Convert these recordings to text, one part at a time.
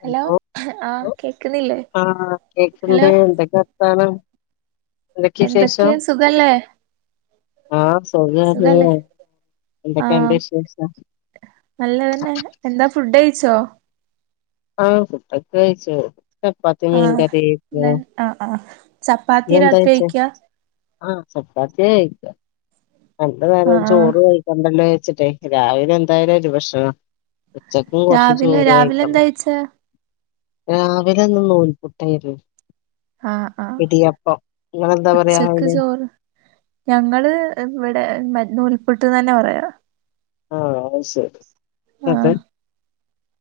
Hello ആഹ് കേക്കുന്നില്ലേ ആഹ് ഹലോ കേക്കണ്ട് എന്തൊക്കെയാ വർത്താനം? എന്തൊക്കെ എന്തൊക്കെയ സുഖല്ലേ? ആഹ് സുഖാണ് സുഖല്ലേ എന്തൊക്കെയുണ്ട് ആഹ് വിശേഷം? നല്ലതന്നെ എന്താ ഫുഡ് കഴിച്ചോ? ആഹ് ഫുഡോക്കെ കഴിച്ചു ചപ്പാത്തി ആഹ് മീൻകറി ന ആഹ് ആഹ് നീ ചപ്പാത്തി എന്താ രാത്രി കഴിച്ചേ? കഴിക്ക ആഹ് ചപ്പാത്തിയാ കഴിക്കാ രണ്ട് നേരം ആഹ് ആഹ് ചോറ് കഴിക്കണ്ടല്ലോ വെച്ചിട്ടേ രാവിലെ എന്തായാലും ഒരു ഭക്ഷണം ഉച്ചയ്ക്കും കുറച്ച് രാവിലെ ചോറ് രാവിലെ കഴിക്കണം എന്താ കഴിച്ചേ രാവിലെ ഇന്ന് നൂൽപുട്ടായിരുന്നു ആഹ് ആഹ് ഇടിയപ്പം. നിങ്ങെളെന്താ പറയാ ഉച്ചക്ക് അയിന്? ചോറ് ഞങ്ങള് ഇവടെ മ നൂൽപുട്ട് എന്നെന്നാ പറയാ. ആഹ് അയ് ശെരി. [unintelligible]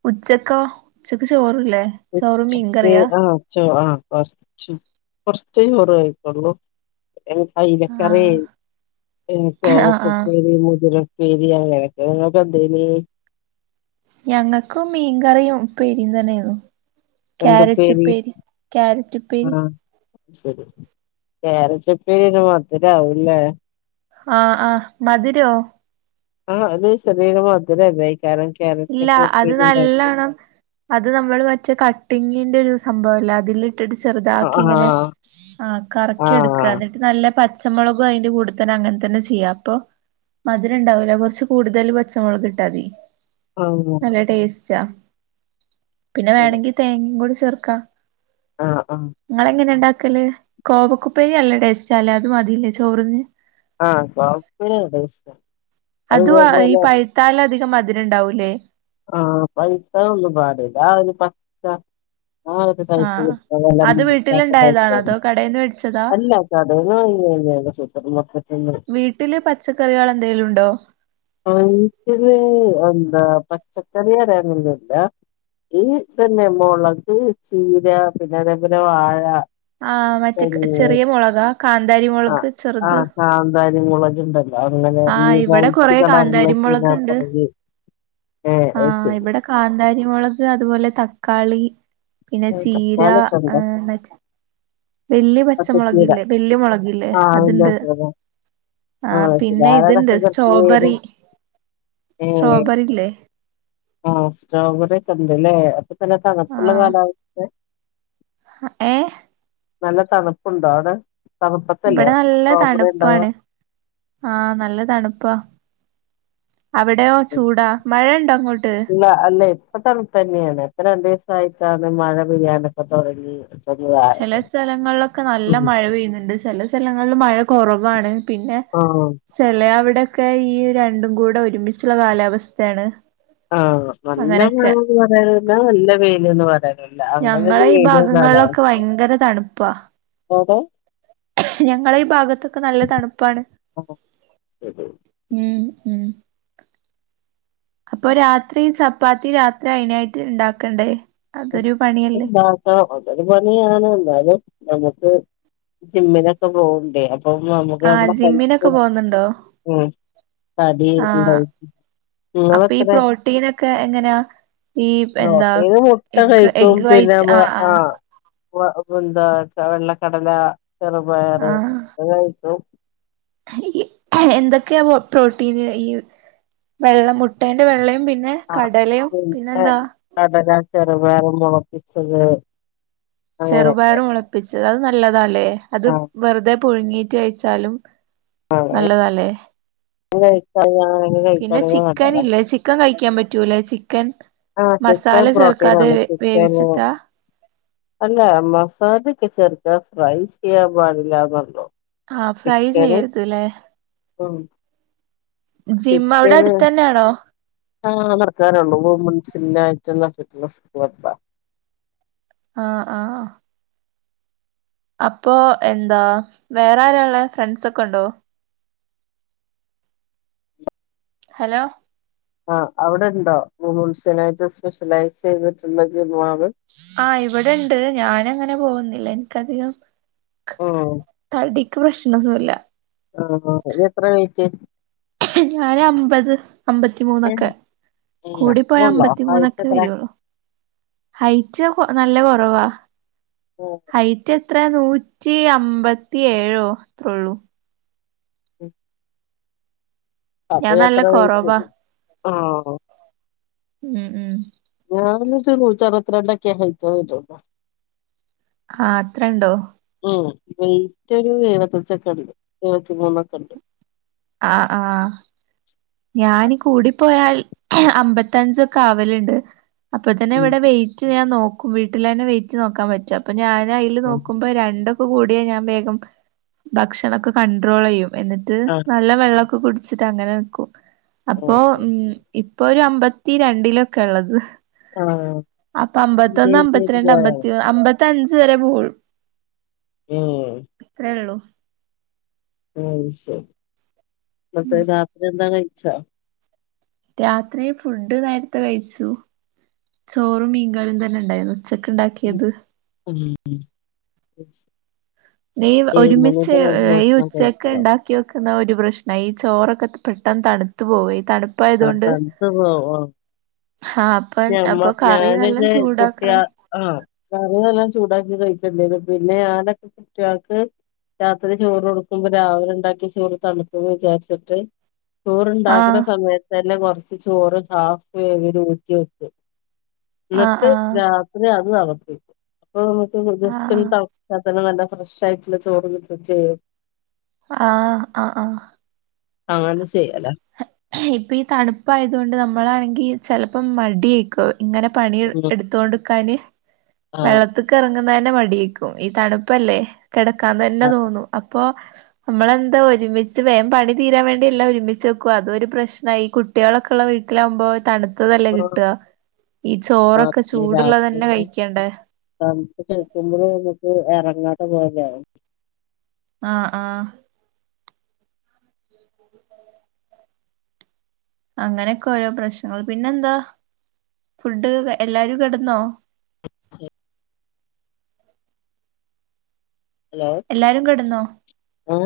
ഉച്ചക്കൊ? ഉച്ചക്ക് ചോറില്ലേ? ചോറും ഉച്ചക്ക് മീൻകറിയാ ആഹ് ചോ ആഹ് കൊറച്ച് കൊറെച്ചേ ചോറ് കഴിക്കൊള്ളൂ. ഏഹ് അയല കറിയേ ആഹ് പിന്നെ ആഹ് ആഹ് കോവെക്കുപ്പേരി മുതിര ഉപ്പേരി അങ്ങനൊക്കെ നോക്ക് എന്തേനി. ഞങ്ങക്കും മീൻ കറിയും ഉപ്പേരിം തന്നെയാർന്നു. ക്യാരെറ്റ് എന്തുപ്പേരി ഉപ്പേരി, ക്യാരെറ്റുപ്പേരി. ശെരി, ക്യാരെറ്റുപ്പേരി ഒരു മധുരമാവുലേ? ആഹ് ആഹ് മധുരോ? ആഹ് അത് ചെറിയൊരു മധുരവല്ലേ ഈ ക്യാര ഇല്ല അത് ക്യാരെറ്റെക്കെയുപ്പേരിയുണ്ടാക്കിയാൽ? നല്ലണം അത് നമ്മള് മറ്റേ കട്ടിങ്ങിന്റൊരു സംഭവില്ലേ, അതിലിട്ട് ഇട്ടിട്ട് ആഹ് ചെറുതാക്കിങ്ങനെ ആ കറെക്കിയെടുക്ക്. ക്കാ ആഹ് എന്നിട്ട് നല്ല പച്ചമൊളകും അതിന്റെ കൂടെത്തന്നെ അങ്ങനെ തന്നെ ചെയ്യാ അപ്പൊ മധുരം ഒണ്ടാവൂല കൊറെച്ച് കൂടുതല് പച്ചമൊളകിട്ടാതി. ആഹ് നല്ല ടേസ്റ്റാ പിന്നെ ശരി വേണെങ്കി തേങ്ങയും കൂടെ ചേർക്കാ. ആഹ് ആഹ് നിങ്ങള് എങ്ങനെ ഉണ്ടാക്കല്? കോവക്കുപ്പേരി നല്ല ടേസ്റ്റാല്ലേ. അത് മതില്ലേ ചോറിന്? ആഹ് കോവെക്കുപ്പേരി നല്ല ടേസ്റ്റാ. അത് ഈ പഴുത്താല് അധികം മധുരം ഒണ്ടാവൂല്ലേ? ആ പഴുത്തതോന്നും പാടില്ല ഒരു പച്ച ആ ഒരു ടൈപ്പില് ആഹ് ഉള്ളത് എല്ലാം അത് ഇപ്പൊ കിട്ടാത്ത വീട്ടിലുണ്ടായതാണോ ടൈപ്പാ, അതോ കടേന്ന് മേടിച്ചതാ അല്ല കടേന്ന് വാങ്ങിയതല്ല, മാർക്കെറ്റീന്ന്. വീട്ടില് പച്ചക്കറികൾ എന്തെലും ഉണ്ടോ? ഓൻതില് എന്താ പച്ചക്കറി അരിയൊന്നുല്ല. ഈ പിന്നെ മൊളക്, ചീര പിന്നെ അതേപോലെ വാഴ. ആഹ് മറ്റേ തെങ്ങ് ചെറിയ മൊളകാ. കാന്താരി ആ മൊളക് ആ ചെറുത്. കാന്താരി മൊളകിണ്ടെല്ലോ. അങ്ങനെ ഈ ആഹ് ഇവിടെ കൊറെ വൈറ്റ് കാന്താരിമുളക് കളറിലെക്കെയിതാക്കണത്. ആ ഇവടെ കാന്താരിമൊളക്, അതുപോലെ തക്കാളി. പിന്നെ ആ, ചീര തക്കാളിയൊക്കെ ഉണ്ടോ ആഹ് മറ്റേ വല്യ പച്ചച്ചീര പച്ചമൊളകില്ലേ, വല്യ മൊളകില്ലേ ആ വലിയ അതിന്റെ അസുഖം ആ ആഹ്, ശരി പിന്നെ ഇതിണ്ട്. ആരാതൊക്കെ കൃഷി ചെയ്യുന്നു സ്ട്രോബെറി. സ്ട്രോബെറില്ലേ. ആഹ് സ്ട്രോബെറിക്കെയൊണ്ടല്ലേ. അപ്പൊ തന്നെ തണുപ്പൊള്ള ആഹ് കാലവ ഏഹ്? നല്ല തണുപ്പുണ്ടോ അവെടെ? തണുപ്പത്തല്ലേ ഇവിടെ നല്ല സ്ട്രോബെറി ഉണ്ടാവാ? തണുപ്പാണ് ആഹ്, നല്ല തണുപ്പാ. അവെടെയോ ചൂടാ. മഴയൊണ്ടോ അങ്ങോട്ട്? അല്ലയ്, ഇപ്പ തണുപ്പെന്നെയാണ്. ഇപ്പ രണ്ടുവ്സായിട്ടാണ് മഴ പെയ്യാനെക്കെ തൊടങ്ങി. ചെല സ്ഥലങ്ങളിലൊക്കെ നല്ല മഴ പെയ്യുന്നുണ്ട്. ചെല സ്ഥലങ്ങളിൽ മഴ കൊറവാണ്. പിന്നെ. ആഹ്! ചെല അവെടെക്കെ ഈ രണ്ടും കൂടെ ഒരുമിച്ചുള്ള കാലാവസ്ഥയാണ്. ആഹ് നല്ല അങ്ങനെയൊക്കെ മഴെന്ന് പറയണ്ട. നല്ല വെയിൽന്ന് പറേ. ഞങ്ങളെ ഈ ഭാഗങ്ങളിലൊക്കെ ഭയങ്കര തണുപ്പാ. എവ്ടെ? ഞങ്ങെളെ ഈ ഭാഗത്തൊക്കെ നല്ല തണുപ്പാണ്. ആഹ് ശരി ഉം ഉം. അപ്പൊ രാത്രി ചപ്പാത്തി. രാ ത്രി അയിനായിട്ട് ഇണ്ടാക്കണ്ടേ? ഉം അതൊരു പണിയല്ലേ ഉണ്ടാ ആഹ് അതൊരു പണിയാണ്. എന്നാലും. നമ്മുക്ക് ജിമ്മിനൊക്കെ പോകണ്ടേ. അതാവുമ്പോ നമുക്ക് ആഹ് നമ്മടെ ജിമ്മിനൊക്കെ ഹെൽത്തും പോകുന്നുണ്ടോ ഉം തടി ആഹ് [inaudible] അപ്പൊ ഈ നിങ്ങളെത്ര പ്രോട്ടീനൊക്കെ എങ്ങനെ? ഈ എന്താ ട്ട എഗ് കഴിക്കും. എഗ് വൈറ്റ് പിന്നമ്മള് ആഹ് വ് പ്പൊ എന്താ വെള്ളക്കടല ചെറുപയർ ഒക്കെ കഴിക്കും. ഈ എന്തൊക്കെയാ പ്രോട്ടീന്. ഈ വെള്ള മുട്ടേന്റെ വെള്ളയും പിന്നെ ആ കടലേം പിന്നെ പിന്നെന്താ കടല, ചെറുപയർ മൊളപ്പിച്ചത്. ചെറുപയർ മുളപ്പിച്ചത് അത് നല്ലതാല്ലേ. അത് ആ വെറുതെ പുഴുങ്ങീറ്റ് കഴിച്ചാലും നല്ലതല്ലേ. കഴിക്കാണെങ്കിൽ അങ്ങനെയൊക്കെ പിന്നെ കഴിക്കാണെങ്കിൽ നല്ലതാ ചിക്കനില്ലേ ചി ക്കൻ കഴിക്കാൻ പറ്റൂല്ലേ ചിക്കൻ. ആ ചിക്കൻ മസാല പ്രോട്ടീൻ ചേർക്കാതെ ആണ് ചിക്കന് വേവിച്ചിട്ടാ. അല്ല മസാലൊക്കെ ചേർക്കാ. ഫ്രൈ ചെയ്യാൻ പാടില്ലാന്നൊള്ളു. ആഹ് ഫ്രൈ ചെയ്യരുത് ല്ലേ. ഉം ജിം അവടെ അടുത്തന്നെണോ? ആഹ് നടക്കാനള്ളൂ. വുമൻസിന്റായിട്ടുള്ള ഫിറ്റ്നസ് ക്യാബ്ബാ. ആഹ്! ആഹ്! അപ്പൊ എന്താ വേറാരാള്ളെ. ഫ്രണ്ട്സൊക്കെണ്ടോ? ഹലോ ആഹ് അവിടെണ്ടോ? വുമൺസിനായിട്ട് സ്പെഷ്യലൈസിതിട്ടുള്ള ജിമാള്. ആഹ് ഇവിടെണ്ട്. ഞാനങ്ങനെ പോകുന്നില്ല. എനിക്കധികം ഓഹ് ഇക്ക് പ്രശ്നൊന്നുല്ല. ആഹ് ആഹ് ഇയ്യെത്ര വൈറ്റ്? ഞാനമ്പത്, ഏഹ് അമ്പത്തിമൂന്നൊക്കെ. ഏഹ് കൂടി പോയ അത്രേയുള്ളോ ഹൈറ്റ് അമ്പത്തിമൂന്നൊക്കെ എത്ര വരൊള്ളു. ഹൈറ്റ് നല്ല കൊറവാ. ഉം ഹൈറ്റ് എത്ര നൂറ്റി അമ്പത്തിയേഴോ അത്രള്ളു. ഉം അപ്പൊ ഞാൻ നല്ല ഇയ്യത്ര വെയിറ്റ് കൊറവാ മതി. ആഹ് ഉം ഉം ഞാനാനൂച്ചാ നൂറ്ററുവത്രണ്ടക്കെ ഹെയിറ്റോ വരൊള്ളു ആഹ് അത്രണ്ടോ ഉം വെയിറ്റ് ഒരു എഴുവത്തഞ്ചൊക്കെണ്ട് എഴുവത്തി മൂന്നൊക്കെണ്ട് ആഹ് ആഹ് ഞാന് കൂടി പോയാൽ അമ്പത്തഞ്ചക്കാവലുണ്ട് അപ്പൊ തന്നെ ഉം ഇവിടെ വെയിറ്റ് ഞാൻ നോക്കും വീട്ടിലെന്നെ വെയിറ്റ് നോക്കാൻ പറ്റും അപ്പൊ ഞാൻ അയില് ആഹ് നോക്കുമ്പോ രണ്ടും പ്പ് കൂടിയ ഞാൻ വേഗം ഭക്ഷണൊക്കെ കണ്ട്രോളിയ്യും എന്നിട്ട് ആഹ് നല്ല വെള്ളൊക്കെ കുടിച്ചിട്ടങ്ങനെ നിക്കും അപ്പോ ഉം ഇപ്പൊ ഒരു അമ്പത്തി രണ്ടിലൊക്കെള്ളത് ആഹ് ആഹ് അപ്പൊ അമ്പത്തൊന്ന് മെയിന്റെയിൻ ചെയ്ത് അമ്പത്തിരണ്ട് പോയാണ് അമ്പത്തി അമ്പത്തി അഞ്ച് വരെ പോകൊള്ളു. ഉം ത്രേള്ളൂ അയ്ശരി ന്നട്ട് രാത്രി എന്താ കഴിച്ചോ രാത്രി ഫുഡ് നേരത്തെ കഴിച്ചു. ചോറും മീങ്കറിം തന്നെ ഉണ്ടായിരുന്നു ഉച്ചക്കുണ്ടാ ഉം ഉം നീ ഏഴ് മണിയൊക്കെ ഒരുമിച്ച് ആവുമ്പോ ഈ ഭക്ഷണം ഉച്ചക്ക് കഴിക്കണം ഉണ്ടാ ക്കി വെക്കുന്ന ഒരു പ്രശ്നം ഈ ചോറൊക്കെ പെട്ടന്ന് തണുത്ത് പോവേയ് തണു ആഹ് തണത്ത് പോവോ ആ അപ്പ നമ്മ അപ്പൊ കറി നല്ല ഞാനിന്റെ കുട്ടിയേ ചൂടാക്കണേ ആഹ് കറിതെല്ലാം ചൂടാക്കി കഴിക്കണ്ടേന്നു പിന്നെ ഞാനൊക്കെ കുട്ടേൾക്ക് രാത്രി ചോറ് കൊടുക്കുമ്പോ രാവിലെ ഉണ്ടാക്കി ചോറ് തണുക്കും വിചാരിച്ചിട്ട് ചോറ്ണ്ടാക്കുന്ന ആഹ് സമയത്തന്നെ കൊറച്ച് ചോറ് ഹാഫ് വേവ് ല് ഊറ്റി വെക്കും. ആഹ് എന്നിട്ട് ആഹ് രാത്രി അത് തളപ്പിക്കും അപ്പൊ നമുക്ക് ജസ്റ്റ് ആഹ് ഒന്ന് തള ന്നാതന്നെ നല്ല ഫ്രഷ് ആയിട്ടുള്ള ചോറ് കിട്ടും ചെയ്യും ആഹ് ആഹ് ആഹ് ആഹ്അതങ്ങനെ ചെയ്യല. ഇപ്പ ഈ തണുപ്പയത് കൊണ്ട് നമ്മളാണെങ്കി ചെലപ്പോം മടിയേ ക്കൊ ഇങ്ങനെ പണി ഉം എടുത്തോണ്ട് നി ക്കാന് ആഹ് വെള്ളത്തിക്ക് ഇറങ്ങുന്ന തന്നെ മടിയേക്കും ഈ തണുപ്പല്ലേ കിടക്കാന്ന് തന്നെ തോന്നും അപ്പൊ നമ്മളെന്താ ഒരുമിച്ച് വേഗം പണി തീരാൻ വേണ്ടി ഒരുമിച്ച് വെക്കും അത് രു പ്രശ്ന ആയി. കുട്ടികളൊക്കെ ഉള്ള വീട്ടിലകുമ്പോ തണു അത്തതല്ലേ അപ്പൊ കിട്ടുക. ഈ ചോറൊക്കെ ചൂടുള്ളത് തന്നെ കഴിക്കേണ്ട തമത്ത് കേൾക്കുമ്പോൾ നമുക്ക് ഇറങ്ങാട്ട പോലെയായി ആഹ് ആഹ് അങ്ങനെയൊക്കെ ഓരോ പ്രശ്നങ്ങൾ പിന്നെന്താ ഫുഡ് എല്ലാരും കിടന്നോ [unintelligible] ഹലോ എല്ലാരും കെടന്നോ ആ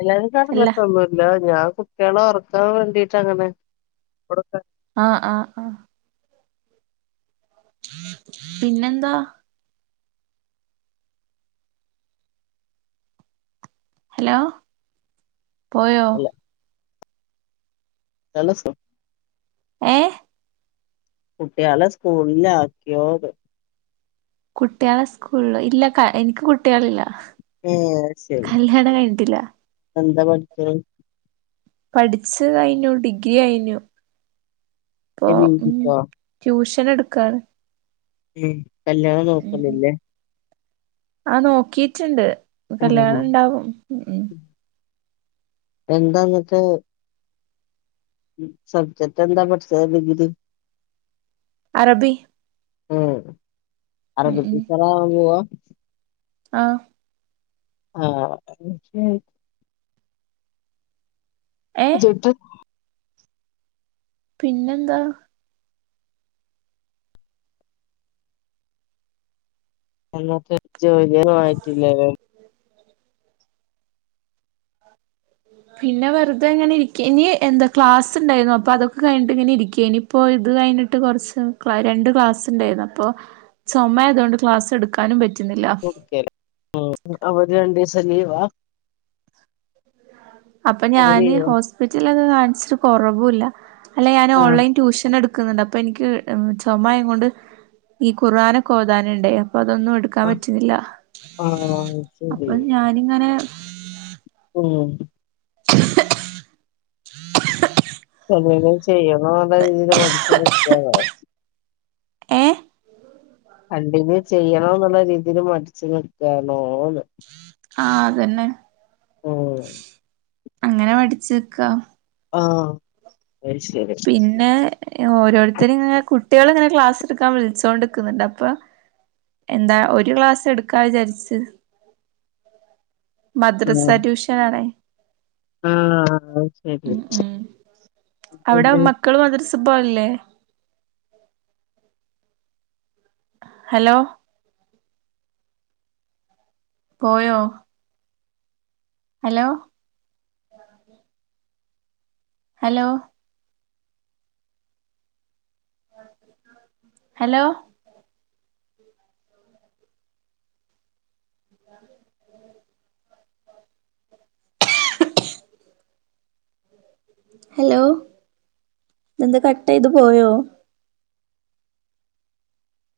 എല്ലാരും അല്ല കടന്നട്ടൊന്നുമില്ല ഞാൻ കുട്ടികളെ ഉറക്കാൻ വേണ്ടിട്ട് അങ്ങനെ ഇവിടെ കിടക്ക ആഹ് ആഹ് ആഹ് പിന്നെന്താ ഹലോ പോയോ അല്ല ജെലസം ഏഹ് കുട്ടിയാളെ സ്കൂളിൽ ആക്കിയോന്ന്? കുട്ടിയാളെ സ്കൂളില്ലോ ഇല്ല എനിക്ക് കുട്ടിയാളില്ല. ഏ ശരി കല്ല്യാണം കഴിഞ്ഞിട്ടില്ല. എന്താ പട്ക്ക്ണ്. പഠിച്ച് കഴിഞ്ഞു ഡിഗ്രി അയിഞ്ഞു. ഇപ്പൊ ഇനി പി ഉം ജിക്കോ ട്യൂഷൻ എടുക്കാണ്. ഉം കല്യാണം ഉം ഉം നോക്ക്ണില്ലേ. ആ നോക്കീറ്റ്ണ്ട് ആ കല്യാണം ഉണ്ടാവും. എന്താന്ന്ട്ട്. ഉം സബ്ജറ്റ് എന്താ പട്ച്ച്ണ് ഡിഗ്രി. അറബി. ഏഹ് ഉം അറബി ടീച്ചറാവാൻ പോവാ ആഹ് ആഹ് [unintelligible] ഏ [unintelligible] പിന്നെന്താ. എന്നിട്ട് ജോലിയൊന്നും ആയിട്ടില്ലലേ. [inaudible] പിന്നെ വെർതെ ഇങ്ങനെ ഇരിക്ക ഇനി എന്താ ക്ലാസ്ണ്ടായിരുന്നു. അപ്പൊ അതൊക്കെ കഴിഞ്ഞിട്ട് ഇങ്ങനെ ഇരിക്കേനീ. ഇപ്പോ ഇത് കഴിഞ്ഞിട്ട് കൊർച്ച് രണ്ട് ക്ലാസ് ഉണ്ടായിരുന്നു. അപ്പോ ചുമായതുകൊണ്ട് ക്ലാസ് എടു ക്കാനും പറ്റുന്നില്ല. ഉം അവര് രണ്ടീസം ലീവാ. അപ്പൊ അവ ഞാന് ലീവാ ഹോസ്പിറ്റൽലൊക്കെ കാണിച്ച്ട്ട് കൊറവുല്ല. അയ്ല്ല് ഞാന് ആ ഓൺലൈൻ ട്യൂഷൻ എടു കുന്നുണ്ട് അപ്പൊ എനിക്ക് ചൊമയോണ്ട് ഈ കുർആനൊക്കെ ഓതനുണ്ടേ അപ്പൊ അതൊന്നും എടു ക്കാൻ ആ പറ്റ്‌ണ്ല്ല ആ അപ്പൊ ശരി ഞാനിങ്ങനെ. ഏഹ് ക്കങ്ങനെ ചെയ്യണോ അതോ [unintelligible] മടിച്ച് നിക്കാവോ ഏ കണ്ടിന്യൂ ചെയ്യണോ എന്നുള്ള രീതിയിൽ മടിച്ച് നിക്കാണോന്ന് ആഹ് അതന്നെ ഓഹ് അങ്ങനെ മടിച്ച്ക്ക ആഹ് അത് ശെരി പിന്നെ ഓരോരുത്തര് ഇങ്ങനെ കുട്ടിയാള് ഇങ്ങനെ ക്ലാസ് എടുക്കാൻ വിളിച്ചോണ്ടിക്കുന്നുണ്ട് അപ്പൊ എന്താ ഒരു ക്ലാസ് എടുക്കാ വിചാരിച്ച് ആഹ് മദ്രസ ട്യൂഷന് ആണേ ആഹ് ശെരി ഉം അവിടെ പിന്നെ മക്കള് മദ്രസ്സ് പോവല് ല്ലേ ഹലോ പോയോ ഹലോ ഹലോ ഹലോ അഹ് ഹലോ ഇതെന്ത കട്ടയ്ത് പോയോ.